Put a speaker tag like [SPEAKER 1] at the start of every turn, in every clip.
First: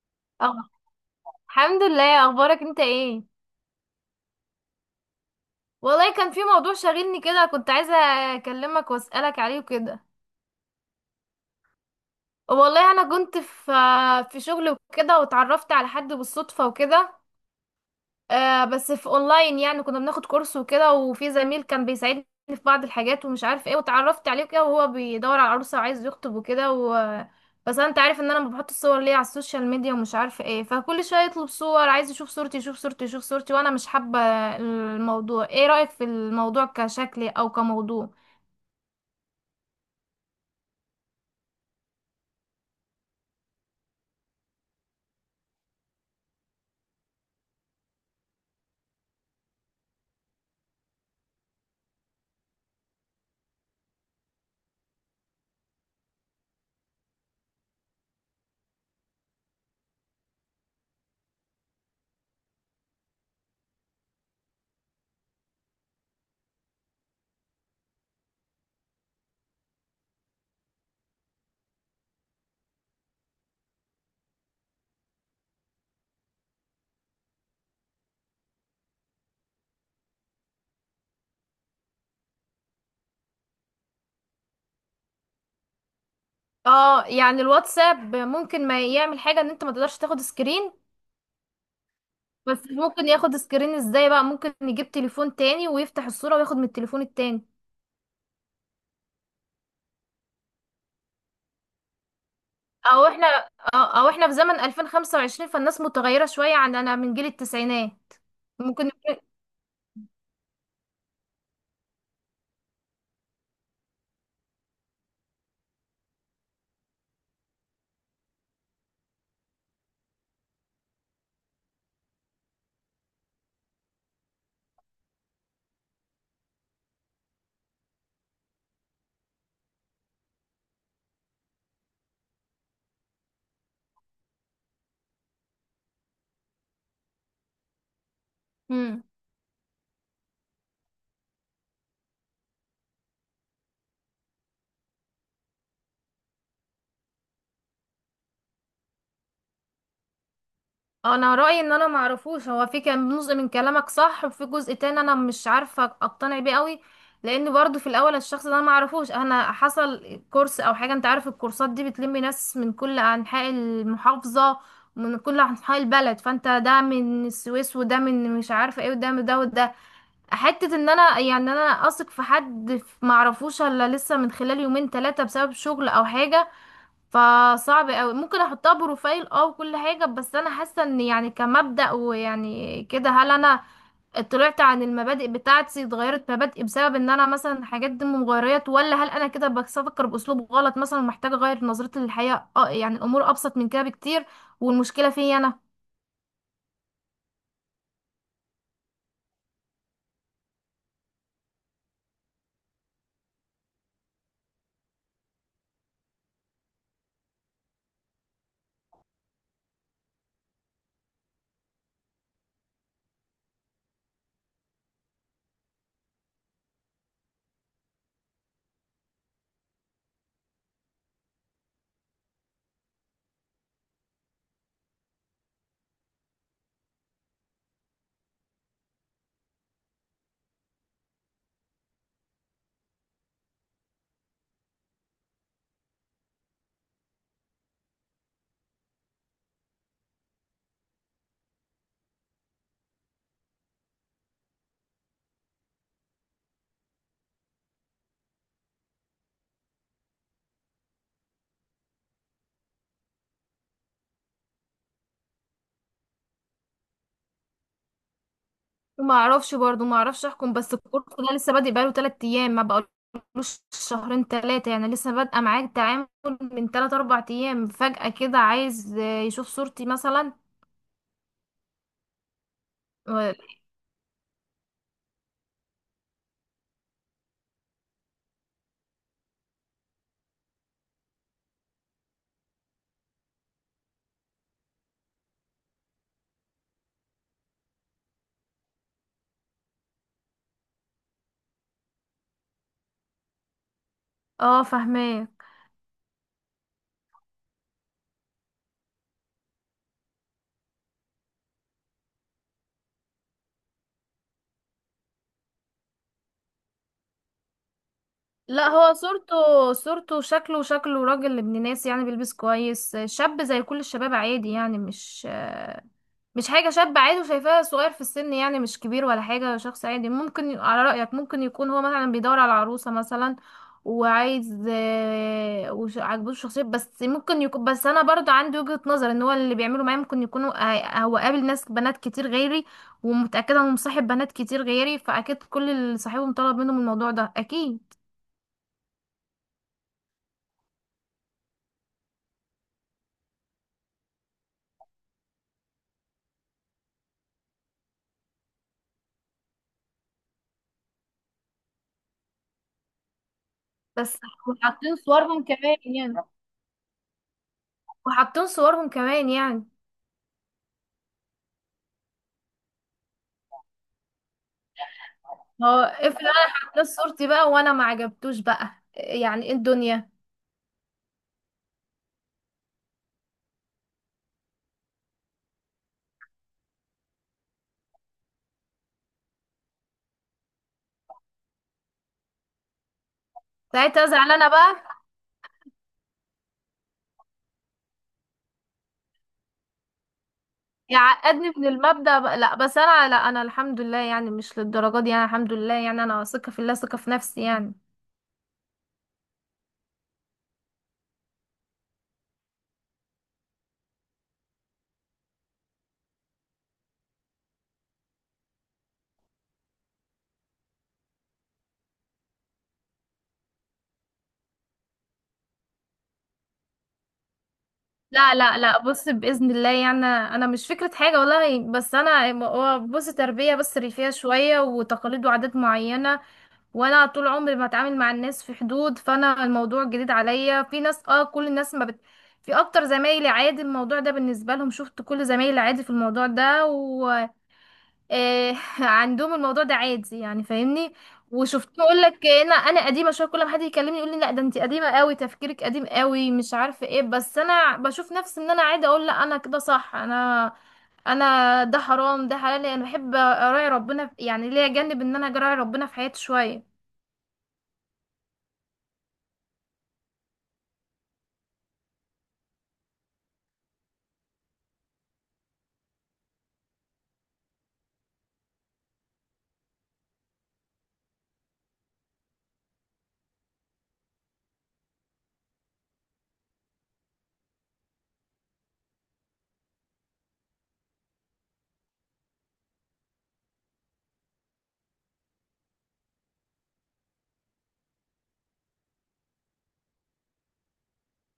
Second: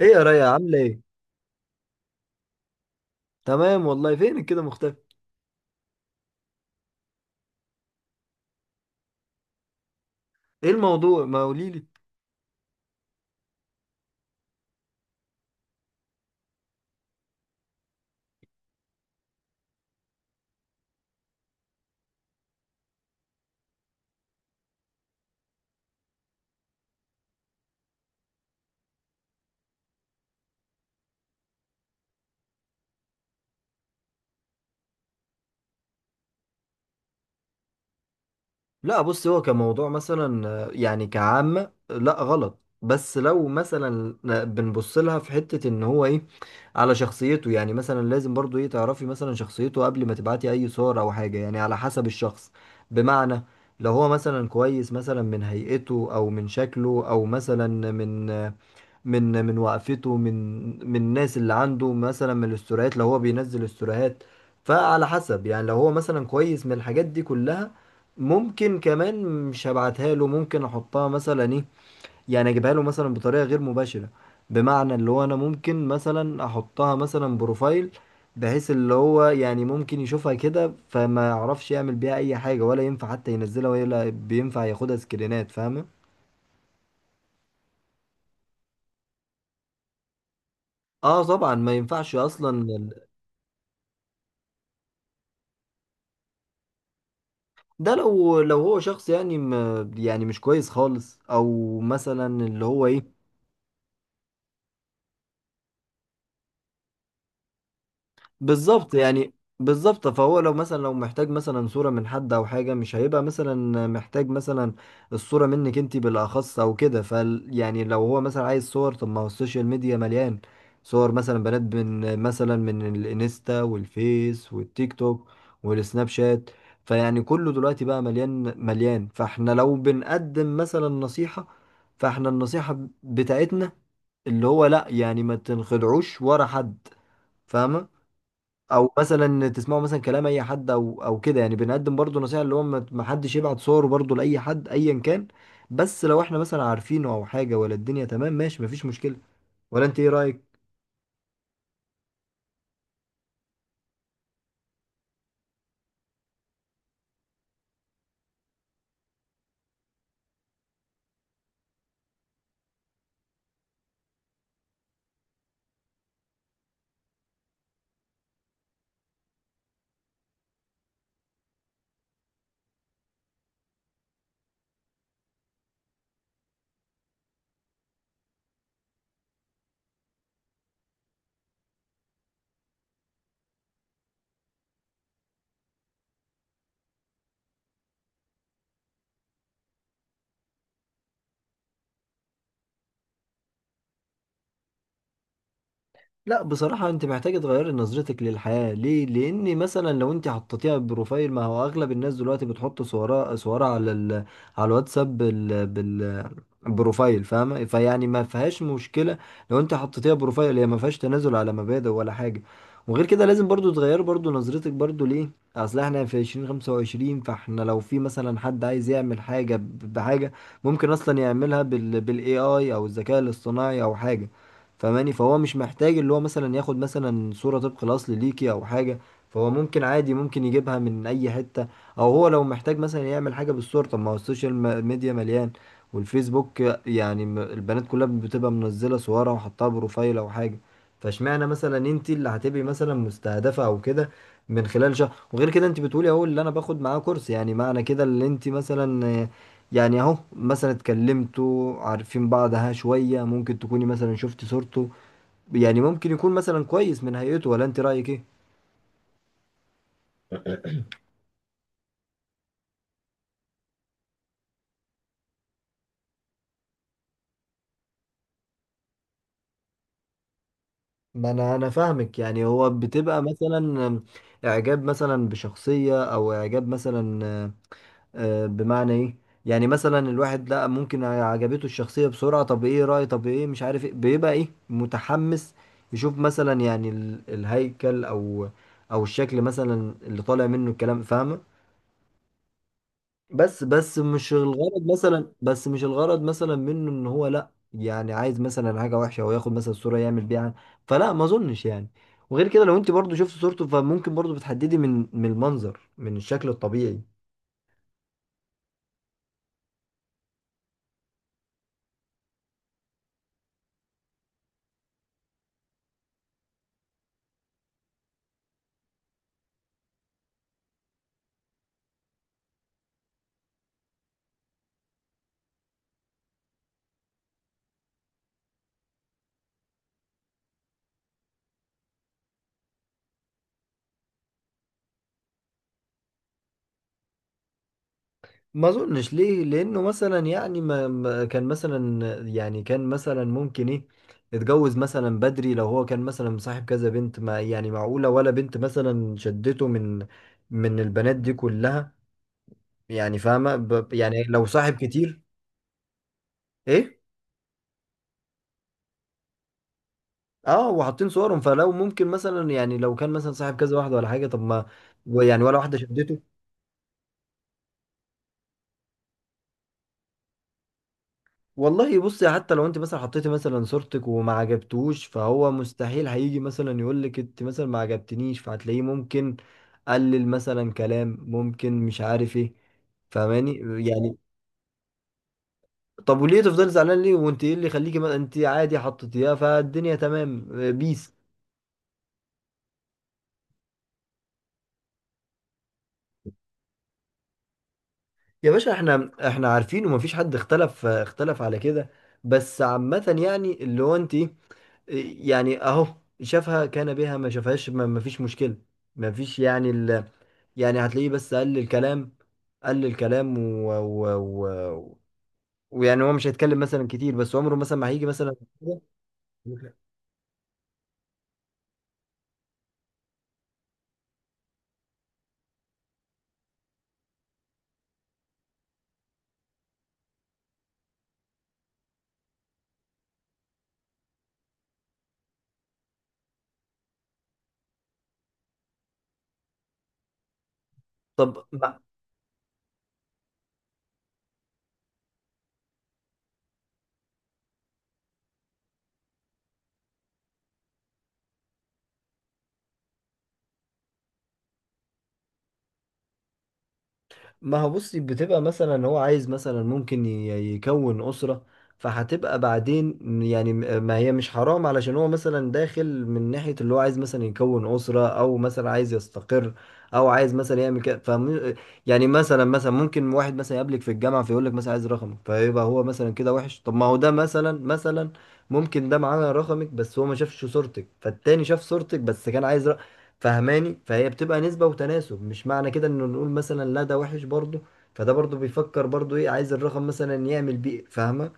[SPEAKER 1] ايه يا ريا،
[SPEAKER 2] اه.
[SPEAKER 1] عامله ايه؟
[SPEAKER 2] الحمد لله، اخبارك انت ايه؟
[SPEAKER 1] تمام والله. فينك كده مختفي؟
[SPEAKER 2] والله كان في موضوع شاغلني كده كنت عايزه اكلمك واسالك عليه وكده.
[SPEAKER 1] ايه الموضوع؟ ما قوليلي.
[SPEAKER 2] والله انا كنت في شغل وكده واتعرفت على حد بالصدفه وكده. بس في اونلاين، يعني كنا بناخد كورس وكده وفي زميل كان بيساعدني في بعض الحاجات ومش عارف ايه، وتعرفت عليه كده وهو بيدور على عروسة وعايز يخطب وكده بس انت عارف ان انا ما بحط الصور ليه على السوشيال ميديا ومش عارف ايه، فكل شوية يطلب صور، عايز يشوف صورتي يشوف صورتي يشوف صورتي وانا مش حابة الموضوع. ايه رأيك في الموضوع كشكل او كموضوع؟
[SPEAKER 1] لا بص، هو كموضوع مثلا يعني كعامة لا غلط. بس لو مثلا بنبص لها في حتة ان هو ايه، على شخصيته. يعني مثلا لازم برضو ايه، تعرفي مثلا شخصيته قبل ما تبعتي اي صور او حاجة، يعني على حسب الشخص. بمعنى، لو هو مثلا كويس مثلا من هيئته، او من شكله، او مثلا من من وقفته، من الناس اللي عنده، مثلا من الاستوريات لو هو بينزل استوريات. فعلى حسب يعني، لو هو مثلا كويس من الحاجات دي كلها، ممكن كمان، مش هبعتها له. ممكن احطها مثلا ايه، يعني اجيبها له مثلا بطريقة غير مباشرة. بمعنى اللي هو انا ممكن مثلا احطها مثلا بروفايل، بحيث اللي هو يعني ممكن يشوفها كده، فما يعرفش يعمل بيها اي حاجة، ولا ينفع حتى ينزلها، ولا بينفع ياخدها سكرينات. فاهمة؟
[SPEAKER 2] اه، يعني الواتساب ممكن ما يعمل حاجة ان انت ما تقدرش تاخد سكرين،
[SPEAKER 1] اه طبعا، ما ينفعش
[SPEAKER 2] بس
[SPEAKER 1] اصلا.
[SPEAKER 2] ممكن ياخد سكرين ازاي بقى؟ ممكن يجيب تليفون تاني ويفتح الصورة وياخد من التليفون التاني.
[SPEAKER 1] ده لو هو شخص يعني م يعني مش كويس خالص، او مثلا اللي هو ايه.
[SPEAKER 2] او احنا أو احنا في زمن 2025، فالناس متغيرة شوية عننا من جيل التسعينات. ممكن.
[SPEAKER 1] بالظبط يعني. بالظبط، فهو لو مثلا، لو محتاج مثلا صورة من حد او حاجة، مش هيبقى مثلا محتاج مثلا الصورة منك انت بالاخص او كده. يعني لو هو مثلا عايز صور، طب ما هو السوشيال ميديا مليان صور مثلا بنات، من الانستا والفيس والتيك توك والسناب شات. فيعني كله دلوقتي بقى مليان مليان. فاحنا لو بنقدم مثلا نصيحة، فاحنا النصيحة بتاعتنا اللي هو لا، يعني ما تنخدعوش ورا حد. فاهمة؟ او
[SPEAKER 2] امم
[SPEAKER 1] مثلا تسمعوا مثلا كلام اي حد او كده. يعني بنقدم برضو نصيحة اللي هو ما حدش يبعت صوره برضو لاي حد ايا كان. بس لو احنا مثلا عارفينه او حاجة ولا الدنيا تمام، ماشي، مفيش مشكلة. ولا انت ايه رأيك؟
[SPEAKER 2] انا رأيي ان انا معرفوش. هو في كان جزء من كلامك صح وفي جزء تاني انا مش عارفة اقتنع بيه قوي، لان برضو في الاول الشخص ده انا معرفوش. انا حصل كورس او حاجة، انت عارف الكورسات دي بتلم ناس من كل انحاء المحافظة، من كل انحاء البلد، فانت ده من السويس وده من مش عارفة ايه وده من ده وده، حتة ان انا يعني انا اثق في حد معرفوش الا لسه من خلال يومين ثلاثة بسبب شغل او حاجة، فصعب اوي ممكن احطها بروفايل. اه وكل حاجة، بس انا حاسة ان يعني كمبدأ ويعني كده، هل انا طلعت عن المبادئ بتاعتي؟ اتغيرت مبادئي بسبب ان انا مثلا حاجات دي مغيرات، ولا هل انا كده بفكر باسلوب غلط مثلا؟ محتاجة اغير نظرتي للحياة؟ اه يعني الامور ابسط من كده بكتير، والمشكلة فيا انا.
[SPEAKER 1] لا بصراحة، انت محتاجة تغيري نظرتك للحياة ليه؟ لان مثلا لو انت حطيتيها بروفايل، ما هو اغلب الناس دلوقتي بتحط صورها على الواتساب بروفايل. فاهمة؟ فيعني ما فيهاش مشكلة. لو انت حطيتيها بروفايل، هي ما فيهاش تنازل على مبادئ ولا حاجة. وغير كده، لازم برضو تغير برضو نظرتك برضو ليه؟ اصل احنا في 2025، فاحنا لو في مثلا حد عايز يعمل حاجة بحاجة، ممكن اصلا يعملها بالاي اي، او الذكاء الاصطناعي، او حاجة. فماني، فهو مش محتاج اللي هو مثلا ياخد مثلا صورة طبق الأصل ليكي أو حاجة. فهو ممكن عادي، ممكن يجيبها من أي حتة. أو هو لو محتاج مثلا يعمل حاجة بالصورة، طب ما هو السوشيال ميديا مليان، والفيسبوك. يعني، البنات كلها بتبقى منزلة صورها وحطها بروفايل أو حاجة. فاشمعنى مثلا انت اللي هتبقي مثلا مستهدفة أو كده؟ من خلال شهر. وغير كده، انت بتقولي اهو اللي انا باخد معاه كورس، يعني معنى كده اللي انت مثلا، يعني اهو مثلا اتكلمتوا عارفين بعض ها شوية، ممكن تكوني مثلا شفت صورته. يعني ممكن يكون مثلا كويس من هيئته. ولا انت رأيك ايه؟
[SPEAKER 2] ما اعرفش برضو، ما اعرفش احكم. بس الكورس ده لسه بادئ بقاله 3 ايام، ما بقالوش شهرين ثلاثه، يعني لسه بادئه معاه التعامل من 3 4 ايام، فجأة كده عايز يشوف صورتي مثلا
[SPEAKER 1] ما انا فاهمك. يعني هو بتبقى
[SPEAKER 2] و-
[SPEAKER 1] مثلا اعجاب مثلا بشخصية، او اعجاب مثلا بمعنى ايه؟ يعني مثلا الواحد، لا ممكن عجبته الشخصية بسرعة. طب ايه رأي، طب ايه، مش عارف ايه، بيبقى ايه، متحمس يشوف مثلا. يعني الهيكل او الشكل مثلا اللي طالع منه الكلام. فاهمة؟
[SPEAKER 2] اه، فاهماه.
[SPEAKER 1] بس مش الغرض مثلا منه ان هو لا، يعني عايز مثلا حاجه وحشه او ياخد مثلا صوره يعمل بيها. فلا، ما اظنش يعني. وغير كده، لو انت برضو شفت صورته، فممكن برضو بتحددي من المنظر، من الشكل الطبيعي.
[SPEAKER 2] لا هو صورته صورته شكله شكله راجل ابن ناس، يعني بيلبس كويس، شاب زي كل الشباب عادي، يعني مش مش حاجة، شاب عادي وشايفاه صغير في السن، يعني مش كبير ولا حاجة، شخص عادي. ممكن على رأيك ممكن يكون هو مثلا بيدور على عروسة مثلا وعايز عاجبه الشخصية. بس ممكن يكون، بس أنا برضو عندي وجهة نظر، إن هو اللي بيعمله معايا ممكن يكون هو قابل ناس بنات كتير غيري، ومتأكدة إنه مصاحب بنات كتير غيري، فأكيد كل اللي صاحبهم طلب منهم الموضوع ده أكيد.
[SPEAKER 1] ما اظنش ليه؟ لانه مثلا يعني كان مثلا، يعني كان مثلا ممكن ايه، اتجوز مثلا بدري. لو هو كان مثلا مصاحب كذا بنت، ما يعني معقوله ولا بنت مثلا شدته من البنات دي كلها؟ يعني فاهمه؟
[SPEAKER 2] بس
[SPEAKER 1] يعني لو صاحب
[SPEAKER 2] وحاطين
[SPEAKER 1] كتير.
[SPEAKER 2] صورهم كمان يعني،
[SPEAKER 1] ايه.
[SPEAKER 2] وحاطين صورهم كمان يعني
[SPEAKER 1] اه وحاطين صورهم، فلو ممكن مثلا، يعني لو كان مثلا صاحب كذا واحده ولا حاجه، طب ما يعني ولا
[SPEAKER 2] هو
[SPEAKER 1] واحده
[SPEAKER 2] افرض
[SPEAKER 1] شدته.
[SPEAKER 2] انا حطيت صورتي بقى وانا ما عجبتوش بقى، يعني ايه الدنيا
[SPEAKER 1] والله بصي، حتى لو انت مثلا حطيتي مثلا صورتك وما عجبتوش، فهو مستحيل هيجي مثلا يقول لك انت مثلا ما عجبتنيش. فهتلاقيه ممكن قلل مثلا كلام، ممكن مش عارف ايه. فاهماني؟
[SPEAKER 2] ساعتها؟
[SPEAKER 1] يعني،
[SPEAKER 2] ازعل انا بقى،
[SPEAKER 1] طب وليه تفضلي زعلان ليه؟ وانت ايه اللي يخليكي انت عادي حطيتيها، فالدنيا تمام. بيس.
[SPEAKER 2] يعقدني من المبدأ بقى. لا بس انا، لا انا الحمد لله، يعني مش للدرجه دي. انا الحمد لله يعني انا ثقه في الله، ثقه في نفسي يعني.
[SPEAKER 1] يا باشا، احنا عارفين، ومفيش حد اختلف على كده. بس عامة يعني اللي هو انت، يعني اهو، شافها كان بها، ما شافهاش، مفيش مشكلة. مفيش يعني يعني هتلاقيه بس قل الكلام، قل الكلام و... ويعني هو مش هيتكلم مثلا كتير، بس عمره مثلا ما هيجي مثلا.
[SPEAKER 2] لا لا لا بص، بإذن الله يعني انا مش فكرة حاجة والله، بس انا هو بص، تربية بس ريفية شوية وتقاليد وعادات معينة، وانا طول عمري بتعامل مع الناس في حدود، فانا الموضوع جديد عليا. في ناس، اه، كل الناس ما بت... في اكتر زمايلي عادي الموضوع ده بالنسبه لهم، شفت؟ كل زمايلي عادي في الموضوع ده. و آه عندهم الموضوع ده عادي يعني، فاهمني؟
[SPEAKER 1] طب
[SPEAKER 2] وشفت اقول لك، انا قديمه شويه، كل ما حد يكلمني يقول لي لا ده انت قديمه قوي، تفكيرك قديم قوي، مش عارفه ايه، بس انا بشوف نفسي ان انا عادي، اقول لا انا كده صح. انا انا ده حرام ده حلال، انا بحب اراعي ربنا يعني ليا جانب ان انا اراعي ربنا في حياتي شويه.
[SPEAKER 1] ما هو بصي، بتبقى مثلا هو عايز مثلا ممكن يكون أسرة. فهتبقى بعدين يعني ما هي مش حرام، علشان هو مثلا داخل من ناحية اللي هو عايز مثلا يكون أسرة، أو مثلا عايز يستقر، أو عايز مثلا يعمل كده يعني مثلا ممكن واحد مثلا يقابلك في الجامعة، فيقول لك مثلا عايز رقمك، فيبقى هو مثلا كده وحش؟ طب ما هو ده مثلا ممكن ده معاه رقمك، بس هو ما شافش صورتك، فالتاني شاف صورتك بس كان عايز. فهماني؟ فهي بتبقى نسبة وتناسب، مش معنى كده انه نقول مثلا لا ده وحش برضه. فده برضه بيفكر برضه ايه، عايز الرقم مثلا يعمل بيه. فاهمة؟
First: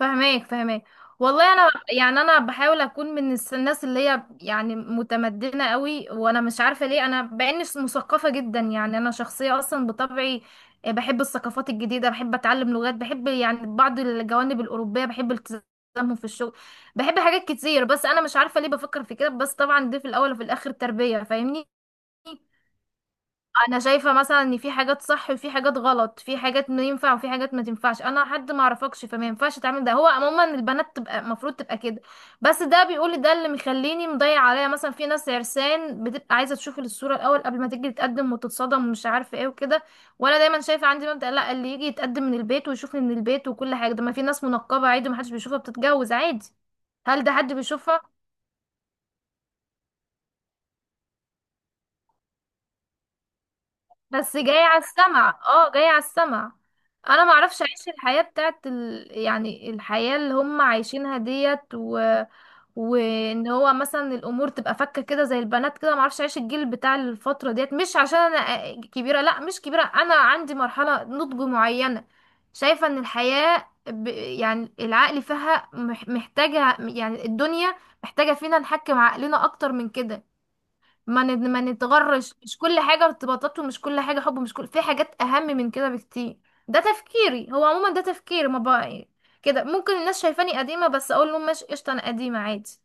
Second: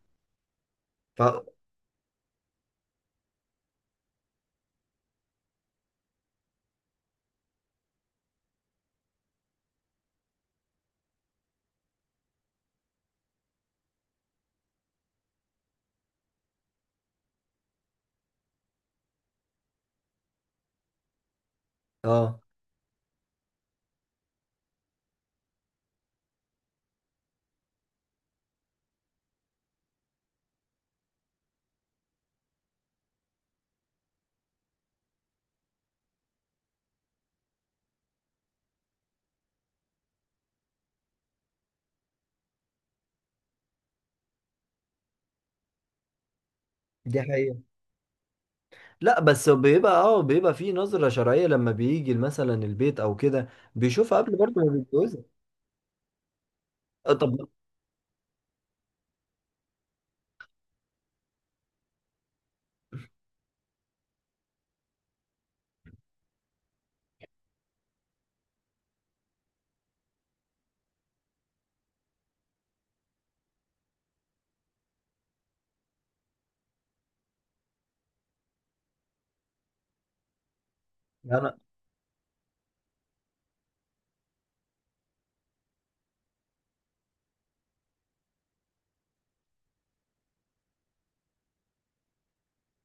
[SPEAKER 2] فهماك فهماك.
[SPEAKER 1] ف
[SPEAKER 2] والله انا يعني انا بحاول اكون من الناس اللي هي يعني متمدنه قوي، وانا مش عارفه ليه انا باني مثقفه جدا، يعني انا شخصيه اصلا بطبعي بحب الثقافات الجديده، بحب اتعلم لغات، بحب يعني بعض الجوانب الاوروبيه، بحب التزامهم في الشغل، بحب حاجات كتير، بس انا مش عارفه ليه بفكر في كده، بس طبعا دي في الاول وفي الاخر تربيه، فاهمني؟
[SPEAKER 1] اه،
[SPEAKER 2] انا شايفه مثلا ان في حاجات صح وفي حاجات غلط، في حاجات ما ينفع وفي حاجات ما تنفعش، انا حد ما اعرفكش فما ينفعش تعمل ده، هو عموما البنات تبقى المفروض تبقى كده. بس ده بيقول، ده اللي مخليني مضيع عليا، مثلا في ناس عرسان بتبقى عايزه تشوف الصوره الاول قبل ما تيجي تتقدم وتتصدم ومش عارفه ايه وكده. وانا دايما شايفه عندي مبدأ لا، اللي يجي يتقدم من البيت ويشوفني من البيت وكل حاجه، ده ما في ناس منقبه عادي ما حدش بيشوفها بتتجوز عادي.
[SPEAKER 1] دي
[SPEAKER 2] هل ده حد
[SPEAKER 1] حقيقة.
[SPEAKER 2] بيشوفها؟
[SPEAKER 1] لا بس بيبقى بيبقى في نظرة شرعية لما بيجي مثلا البيت او كده. بيشوفها قبل
[SPEAKER 2] بس جاي
[SPEAKER 1] برضه ما
[SPEAKER 2] على
[SPEAKER 1] بيتجوزها.
[SPEAKER 2] السمع، اه جاي على السمع. انا ما
[SPEAKER 1] طب.
[SPEAKER 2] اعرفش اعيش الحياة بتاعت يعني الحياة اللي هم عايشينها ديت وان هو مثلا الامور تبقى فكة كده زي البنات كده، ما اعرفش اعيش الجيل بتاع الفترة ديت، مش عشان انا كبيرة، لا مش كبيرة، انا عندي مرحلة نضج معينة. شايفة ان الحياة يعني العقل فيها محتاجة، يعني الدنيا محتاجة فينا نحكم عقلنا اكتر من كده،
[SPEAKER 1] انا
[SPEAKER 2] ما نتغرش، مش كل حاجة ارتباطات، ومش كل حاجة حب، مش كل، في حاجات أهم من كده بكتير. ده تفكيري، هو عموما ده تفكيري. ما بقى كده ممكن الناس شايفاني قديمة، بس أقول لهم ماشي قشطة، أنا قديمة عادي.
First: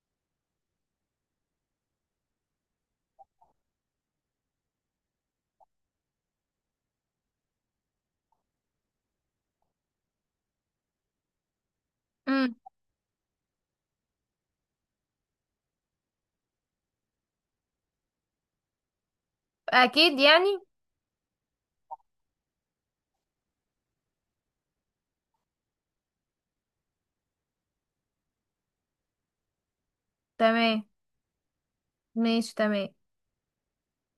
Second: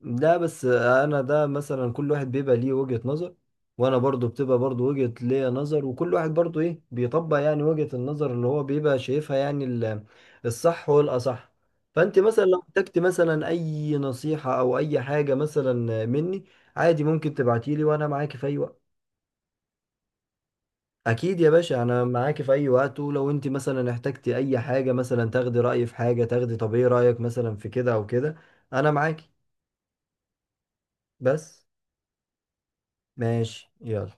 [SPEAKER 1] لا بس انا، ده مثلا كل واحد بيبقى ليه وجهة نظر. وانا برضو بتبقى برضو وجهة ليا نظر. وكل واحد برضو ايه بيطبق يعني وجهة النظر اللي هو بيبقى شايفها، يعني الصح والاصح. فانت مثلا
[SPEAKER 2] امم
[SPEAKER 1] لو احتجت مثلا اي نصيحة، او اي حاجة مثلا مني، عادي ممكن تبعتيلي، وانا معاكي في اي وقت.
[SPEAKER 2] أكيد يعني.
[SPEAKER 1] اكيد يا باشا، انا معاكي في اي وقت. ولو انت مثلا احتجتي اي حاجة مثلا، تاخدي رأيي في حاجة، تاخدي طب ايه رأيك مثلا في كده او كده، انا معاكي.
[SPEAKER 2] تمام.
[SPEAKER 1] بس،
[SPEAKER 2] ماشي تمام.
[SPEAKER 1] ماشي يلا.